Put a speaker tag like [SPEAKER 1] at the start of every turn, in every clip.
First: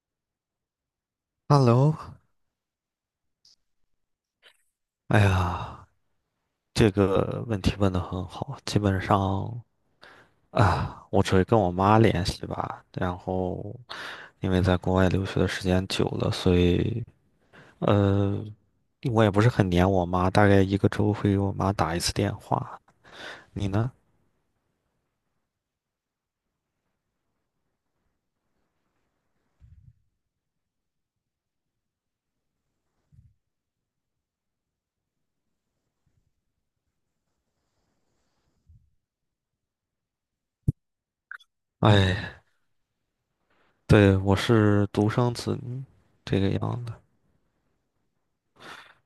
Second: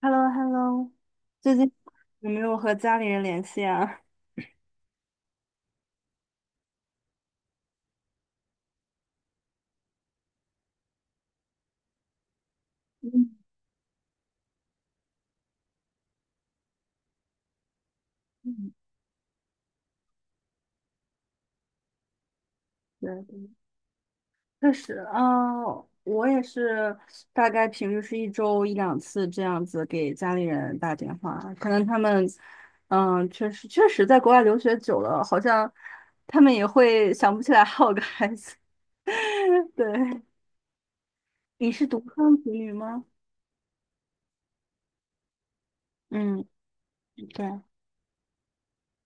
[SPEAKER 1] h e l l o h e l l o 最近
[SPEAKER 2] Hello，
[SPEAKER 1] 有没有和家里人联系啊？
[SPEAKER 2] 哎呀，这个问题问得很好。基本上我只会跟我妈联系吧。然
[SPEAKER 1] 嗯
[SPEAKER 2] 后，因为在国外留学的时间久了，所以呃，
[SPEAKER 1] 嗯，
[SPEAKER 2] 我也不是很黏我妈，大概一个周会给我妈打一次电话。
[SPEAKER 1] 对对，
[SPEAKER 2] 你呢？
[SPEAKER 1] 确实，啊，我也是，大概平时是一周一两次这样子给家里人打电话。可能他们，嗯、确实在国外留学久了，好像他们也会想不起来还有个孩子。对，你是独
[SPEAKER 2] 哎，
[SPEAKER 1] 生子女吗？
[SPEAKER 2] 对，我是独生子女，这
[SPEAKER 1] 嗯，
[SPEAKER 2] 个样子。
[SPEAKER 1] 对。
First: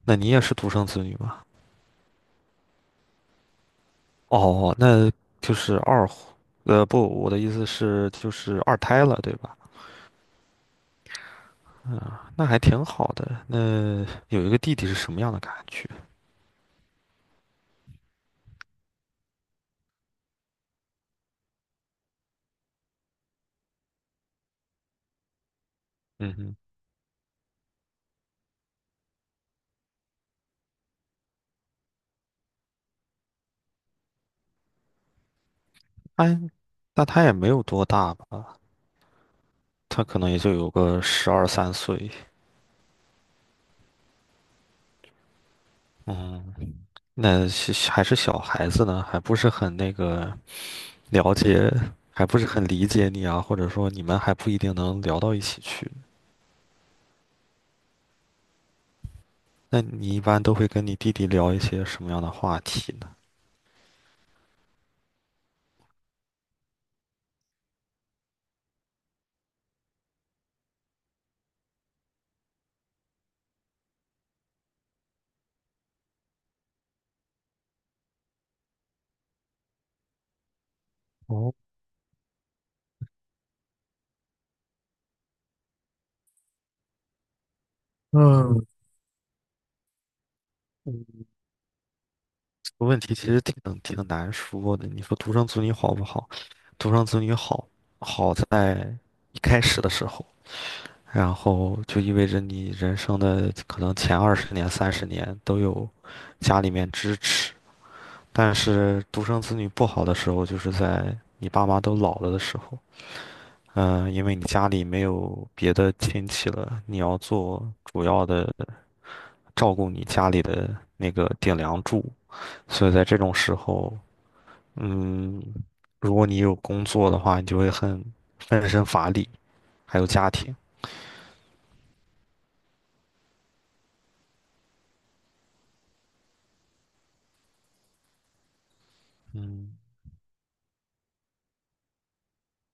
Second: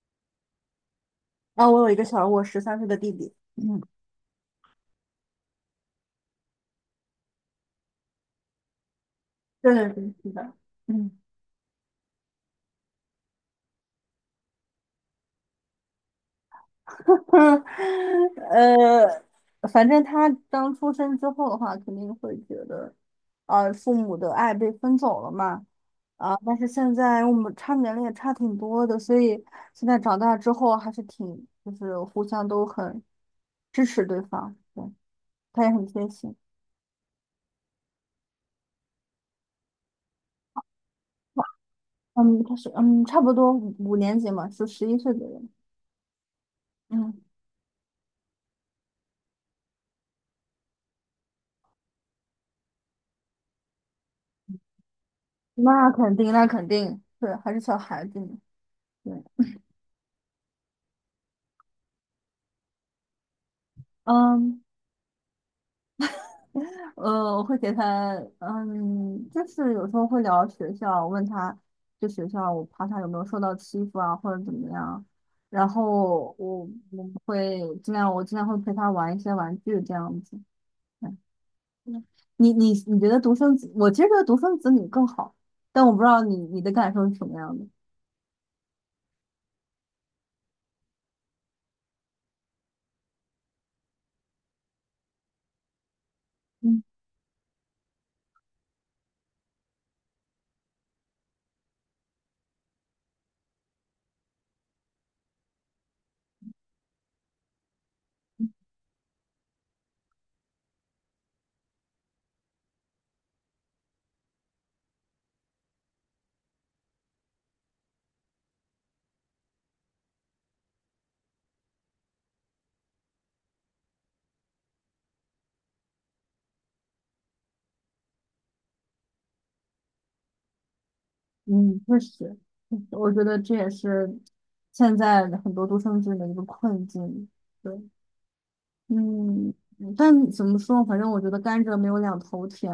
[SPEAKER 2] 那你也是独生子女吗？
[SPEAKER 1] 啊、我有一个小我13岁的弟弟。嗯，
[SPEAKER 2] 哦，那就是二婚，呃，不，我的意思是就是二胎了，对吧？
[SPEAKER 1] 对对对，是的。嗯。
[SPEAKER 2] 啊，那还挺好的。那有一个弟弟是什么样的感觉？
[SPEAKER 1] 呃，反正他刚出生之后的话，肯定会觉得，父母的爱被分走了嘛。
[SPEAKER 2] 嗯
[SPEAKER 1] 啊、但
[SPEAKER 2] 哼，
[SPEAKER 1] 是现在我们差年龄也差挺多的，所以现在长大之后还是挺，就是互相都很支持对方，对，他也很贴心。
[SPEAKER 2] 哎，那他也没有多大吧？他可能也就有个12、13岁。
[SPEAKER 1] 嗯，他是嗯，差不多五年级嘛，是11岁左右。
[SPEAKER 2] 嗯，
[SPEAKER 1] 嗯，
[SPEAKER 2] 那是还是小孩子呢，还不是很那个了解，还不是很理解你啊，或者说你们还不一定能聊到一起
[SPEAKER 1] 那
[SPEAKER 2] 去。
[SPEAKER 1] 肯定，那肯定，对，还是小孩子呢。对。
[SPEAKER 2] 那你一般都会跟你弟弟聊一些什么样的话题呢？
[SPEAKER 1] 嗯。我会给他，嗯，就是有时候会聊学校，问他就学校，我怕他有没有受到欺负啊，或者怎么样。然后我会尽量，我尽量会陪他玩一些玩具这样子。嗯。
[SPEAKER 2] 哦，
[SPEAKER 1] 嗯，你觉得独生子，我其实觉得独生子女更好，但我不知道你的感受是什么样的。
[SPEAKER 2] 嗯。个问题其实挺难说的。你说独生子女好不好？
[SPEAKER 1] 嗯
[SPEAKER 2] 独生子女好，好在一开始的时候，然后就意味着你人生的可能前20年、30年都有家里面支持。但是独生子女不好的时候，就是在你爸妈都老了的时候，嗯、因为你家里没有别的亲戚了，你要做主要的照顾你家里的那个顶梁柱，所以在这种时候。嗯，如果你有工作的话，你就会很分身乏力，还有家庭。
[SPEAKER 1] 嗯，确实，我觉得这也是现在很多独生子女的一个困境。对。嗯，
[SPEAKER 2] 嗯，
[SPEAKER 1] 嗯,但怎么说，反正我觉得甘蔗没有两头甜，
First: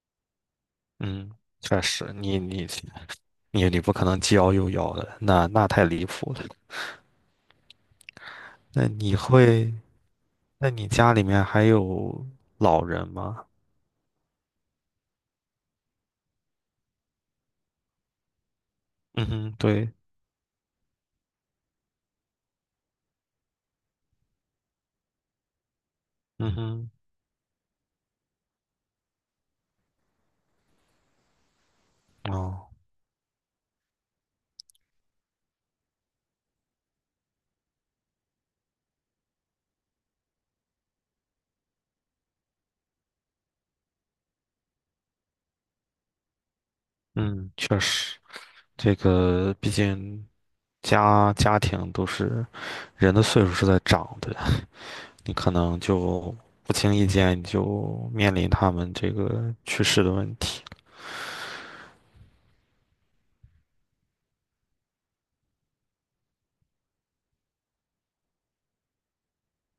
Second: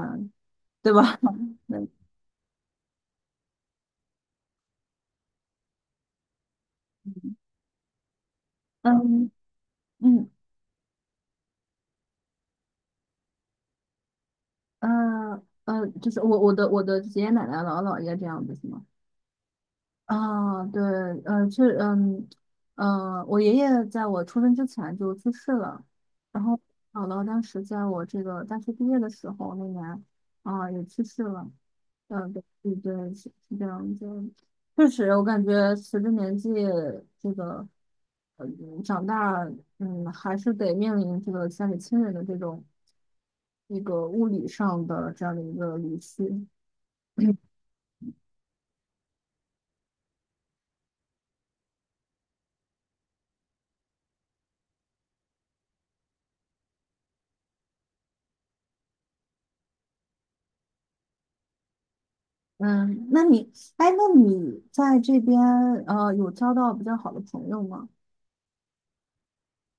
[SPEAKER 1] 对吧？
[SPEAKER 2] 嗯，确
[SPEAKER 1] 嗯
[SPEAKER 2] 实，你不可能既要又要的，那太离谱了。那你
[SPEAKER 1] 嗯
[SPEAKER 2] 会，
[SPEAKER 1] 嗯
[SPEAKER 2] 那你家里面还有老人吗？
[SPEAKER 1] 嗯，就是我的爷爷奶奶姥姥姥爷这样子是吗？
[SPEAKER 2] 嗯哼，对，
[SPEAKER 1] 啊，对，是，嗯，我爷爷在我出生之前就去世了，然后
[SPEAKER 2] 嗯哼，
[SPEAKER 1] 姥姥当时在我这个大学毕业的时候那年，啊、也去世了。嗯、对
[SPEAKER 2] 哦，
[SPEAKER 1] 对对，是这样就确实，我感觉随着年纪这个，嗯，长大，嗯，还是得面临这个家里亲人的这种一个物理上的这样的一个离去。
[SPEAKER 2] 嗯，确实，这个毕竟家庭都是人的岁数是在长的，你可能就不经意间你就面临他们这个去世的问题。
[SPEAKER 1] 嗯，那你在这边有交到比较好的朋友吗？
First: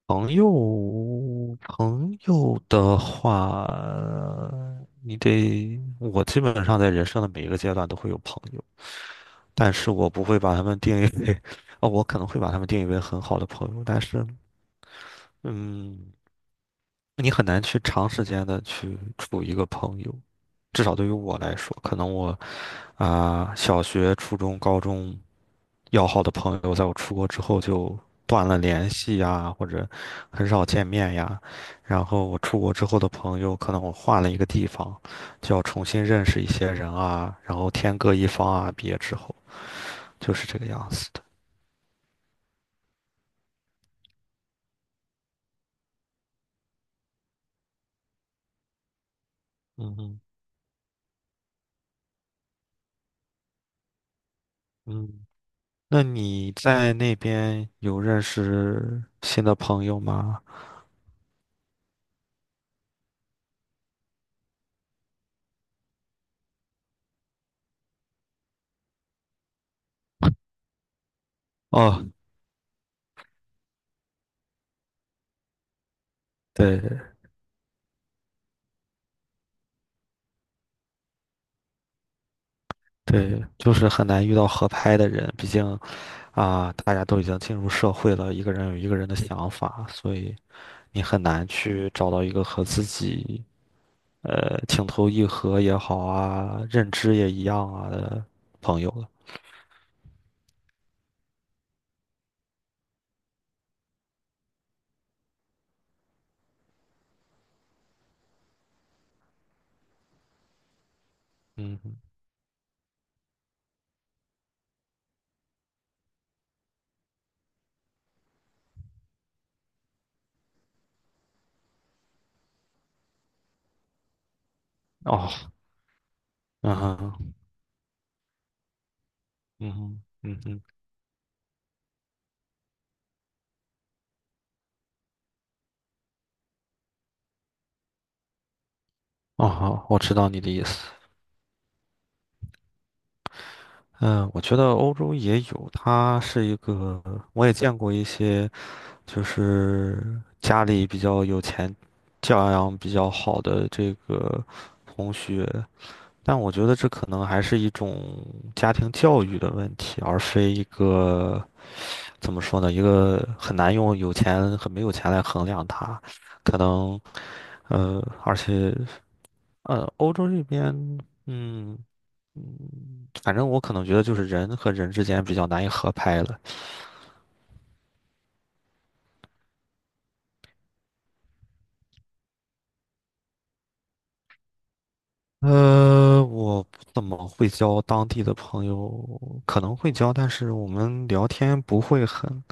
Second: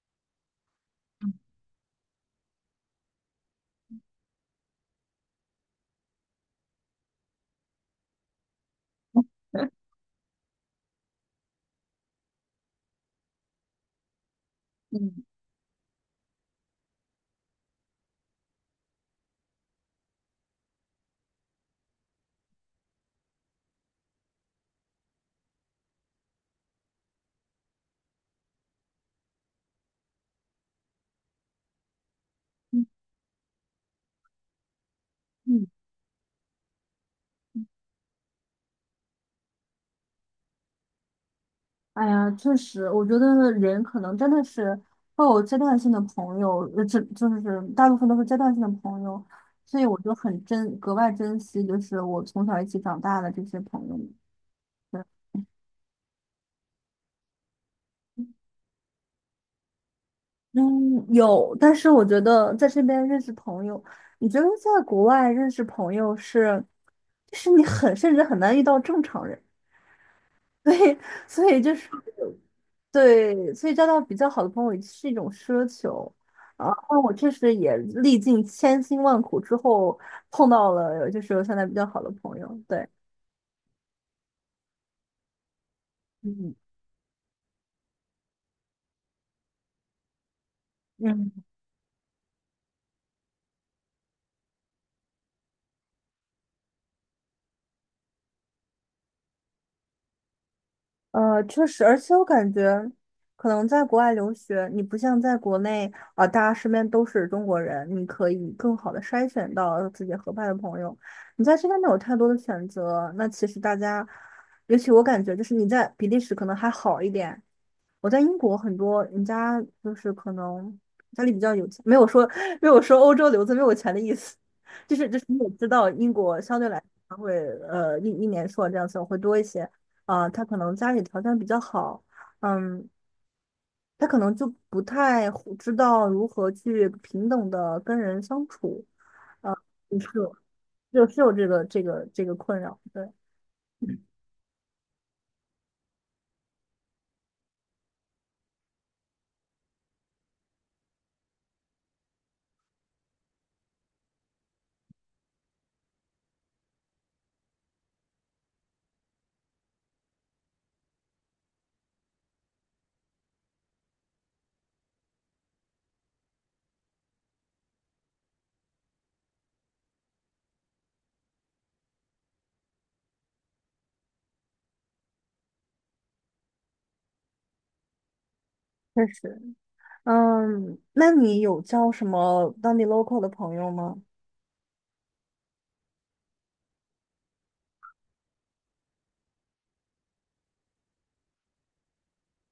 [SPEAKER 2] 朋友，朋友的话，你得，我基本上在人生的每一个阶段都会有朋友，但是 我不会把他们定义为，哦，我可能会把他们定义为很好的朋友，但是，
[SPEAKER 1] 嗯
[SPEAKER 2] 嗯。你很难去长时间的去处一个朋友，至少对于我来说，可能我小学、初中、高中要好的朋友，在我出国之后就断了联系呀，或者很少见面呀。然后我出国
[SPEAKER 1] 嗯
[SPEAKER 2] 之后的朋友，可能我换了一个地方，就要
[SPEAKER 1] 嗯，
[SPEAKER 2] 重新认识一些人啊，然后天各一方啊。毕业之后就是这个样子的。
[SPEAKER 1] 哎呀，确实，我觉得人可能真的是会有阶段性的朋友，这就是大部分都是阶段性的朋友，所以
[SPEAKER 2] 嗯
[SPEAKER 1] 我就
[SPEAKER 2] 嗯
[SPEAKER 1] 很珍，格外珍惜，就是我从小一起长大的这些朋友们。对。
[SPEAKER 2] 嗯，那你在那边有认识新的朋友吗？
[SPEAKER 1] 嗯，有，但是我觉得在这边认识朋友，你觉得在国外认识朋友是，就是你很，甚至很难遇到正常人。所以所以就是
[SPEAKER 2] 哦，
[SPEAKER 1] 对，所以交到比较好的朋友也是一种奢求。啊，
[SPEAKER 2] 对
[SPEAKER 1] 那我确实也历尽千辛万苦之后碰到了，就是我现在比较好的朋友。对，
[SPEAKER 2] 对，就是很难遇到合拍的人，毕竟
[SPEAKER 1] 嗯
[SPEAKER 2] 啊，大家都已经进入社会了，一个人有一个人的想法，所以你很
[SPEAKER 1] 嗯，
[SPEAKER 2] 难去找到一个和自己情投意合也好啊，认知也一样啊的朋友了。
[SPEAKER 1] 确实，而且我感觉可能在国外留学，你不像在国内啊、大家身边都是中国人，你可以更好的筛选到自己合拍的朋友。你在身边没有
[SPEAKER 2] 嗯，
[SPEAKER 1] 太多的选择，那其实大家，尤其我感觉就是你在比利时可能还好一点。我在英国很多人家就是可能家里比较有钱，没有说欧洲留子没有钱的意思。就是
[SPEAKER 2] 哦，
[SPEAKER 1] 你也知道英国相对
[SPEAKER 2] 嗯
[SPEAKER 1] 来说它会
[SPEAKER 2] 哼，
[SPEAKER 1] 一年硕这样子会多一些，
[SPEAKER 2] 嗯哼，
[SPEAKER 1] 啊、
[SPEAKER 2] 嗯
[SPEAKER 1] 他可
[SPEAKER 2] 哼，
[SPEAKER 1] 能家里条件比较好，嗯，他可能就不太会知道如何去平等的跟人相处，
[SPEAKER 2] 哦，好，我
[SPEAKER 1] 就是
[SPEAKER 2] 知道
[SPEAKER 1] 有
[SPEAKER 2] 你的意思。
[SPEAKER 1] 就是有这个困扰，对，
[SPEAKER 2] 嗯，我觉得欧洲也有，它是一个，我也见过一些就是家里比较有钱，教养比较好的这个同学，但我觉得这可能还是一种家庭教育的问题，而非一个怎么说呢，一个很难用有钱和没有钱来衡量它，可能而且欧洲这边，嗯反正我可能觉得就是人和人之间比较难以合拍了。
[SPEAKER 1] 确实。嗯，那你有交什么当地 local 的朋友吗？
[SPEAKER 2] 我不怎么会交当地的朋友，可能会交，但是我们聊天不会很，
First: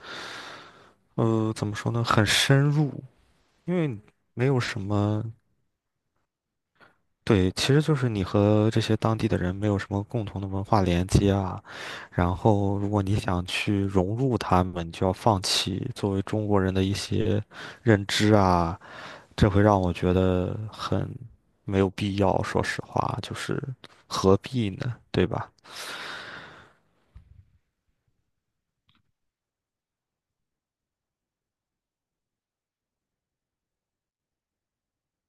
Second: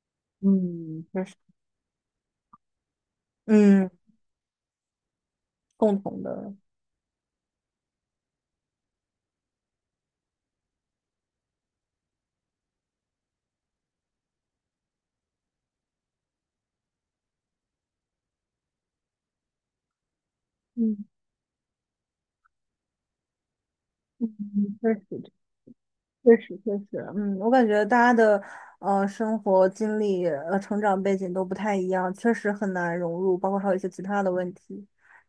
[SPEAKER 1] 嗯，确实。
[SPEAKER 2] 怎么说呢，很深入，因
[SPEAKER 1] 嗯，
[SPEAKER 2] 为没有什么，
[SPEAKER 1] 共同的。
[SPEAKER 2] 对，其实就是你和这些当地的人没有什么共同的文化连接啊。然后，如果你想去融入他们，你就要放弃作为中国人的一些认知啊，这会让我觉得
[SPEAKER 1] 嗯，
[SPEAKER 2] 很没有必要，说实话，就是何必
[SPEAKER 1] 嗯,确
[SPEAKER 2] 呢，对
[SPEAKER 1] 实，
[SPEAKER 2] 吧？
[SPEAKER 1] 确实，确实，嗯，我感觉大家的生活经历、成长背景都不太一样，确实很难融入，包括还有一些其他的问题，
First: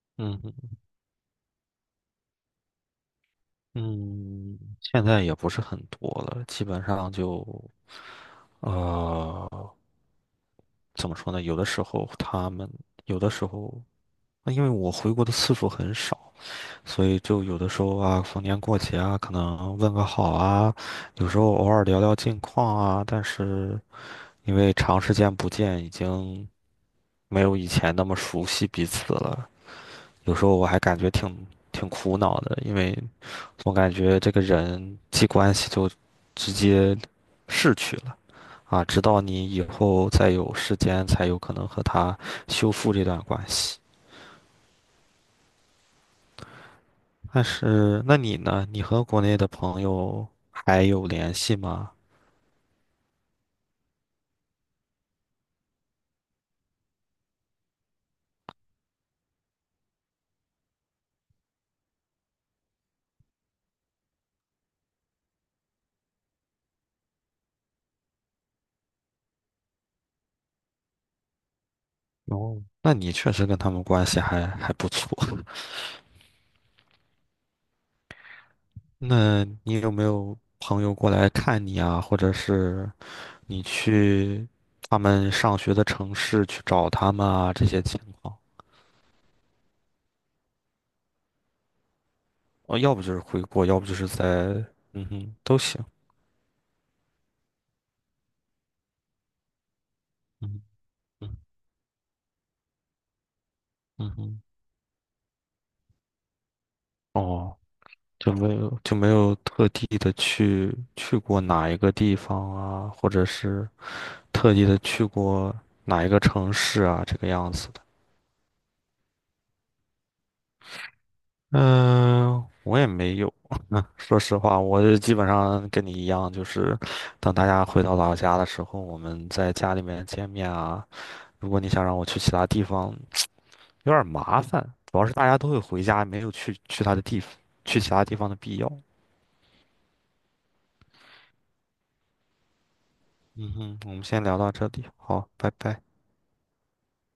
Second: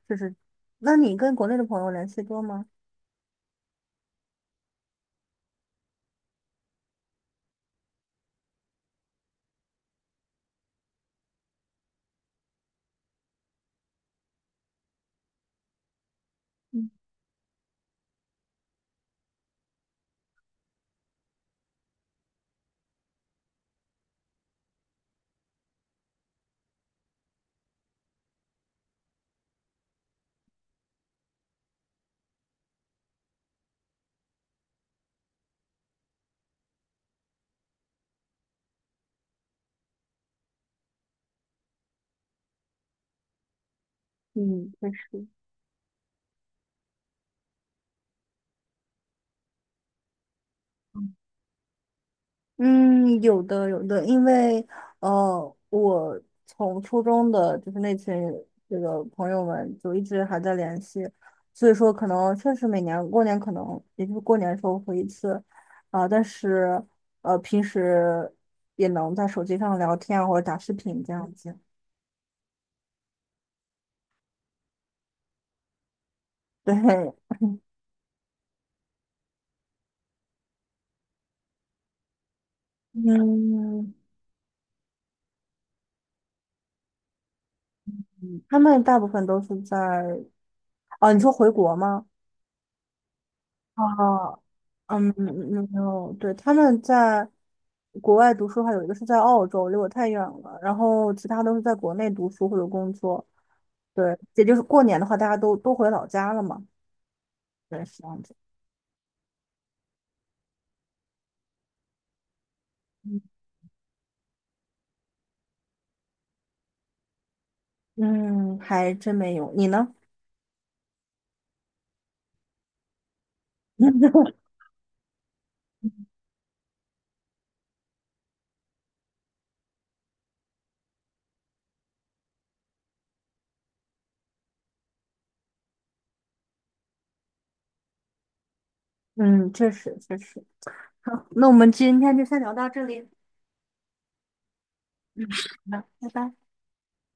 [SPEAKER 1] 就是，
[SPEAKER 2] 嗯
[SPEAKER 1] 那你跟国内的朋友联系多吗？
[SPEAKER 2] 嗯，现在也不是很多了，基本上就，呃，怎么说呢？有的时候他们，有的时候，那因为我回国的次数很少，
[SPEAKER 1] 嗯。
[SPEAKER 2] 所以就有的时候啊，逢年过节啊，可能问个好啊，有时候偶尔聊聊近况啊，但是因为长时间不见，已经没有以前那么熟悉彼此了。有时候我还感觉挺苦恼的，因为总感觉这个人际关系就直接逝去了啊，直到你以后再有时间，才有可能和他修复这段关系。
[SPEAKER 1] 嗯，确实。
[SPEAKER 2] 但是，那你呢？你和国内的朋友还有联系吗？
[SPEAKER 1] 嗯，有的有的，因为我从初中的就是那群这个朋友们就一直还在联系，所以说可能确实每年过年可能也就是过年的时候回一次，啊、但是平时也能在手机上聊天啊或者打视频这样子。
[SPEAKER 2] 哦，那你确实跟他们关系还不错。
[SPEAKER 1] 对。
[SPEAKER 2] 那你有没有朋友过来看你啊？或者是你
[SPEAKER 1] 嗯，
[SPEAKER 2] 去他们上学的城市去找他们啊？这些情况。
[SPEAKER 1] 他们大部分都是在，啊，你说回国吗？
[SPEAKER 2] 哦，要不就是回国，要不就是在，
[SPEAKER 1] 哦，
[SPEAKER 2] 嗯
[SPEAKER 1] 嗯，
[SPEAKER 2] 哼，都
[SPEAKER 1] 没
[SPEAKER 2] 行，
[SPEAKER 1] 有，对，他们在国外读书的话，有一个是在澳洲，离我太远了，
[SPEAKER 2] 嗯
[SPEAKER 1] 然后其
[SPEAKER 2] 嗯
[SPEAKER 1] 他都是在国内读书或者工作。
[SPEAKER 2] 嗯
[SPEAKER 1] 对，
[SPEAKER 2] 哼，
[SPEAKER 1] 也就是过年的话，大家都回老家了嘛。
[SPEAKER 2] 哦，
[SPEAKER 1] 对，是这样
[SPEAKER 2] 就
[SPEAKER 1] 子。
[SPEAKER 2] 没有特地的去过哪一个地方啊，或者是特地的去过哪一个城市啊，这个样子的。
[SPEAKER 1] 嗯，还真没有。你呢？
[SPEAKER 2] 嗯，我也没有。说 实话，我就基本上跟你一样，就是等大家回到老家的时候，我们在家里面见面啊。如果你想让我去其他地方，有点麻烦，主要是大家都会回家，没有去他的地方，去其他地方的必要。
[SPEAKER 1] 嗯，确实确实。好，那我们今天就先聊到这里。
[SPEAKER 2] 嗯哼，我们先聊到这里，
[SPEAKER 1] 嗯，
[SPEAKER 2] 好，拜
[SPEAKER 1] 好
[SPEAKER 2] 拜。
[SPEAKER 1] 的拜拜。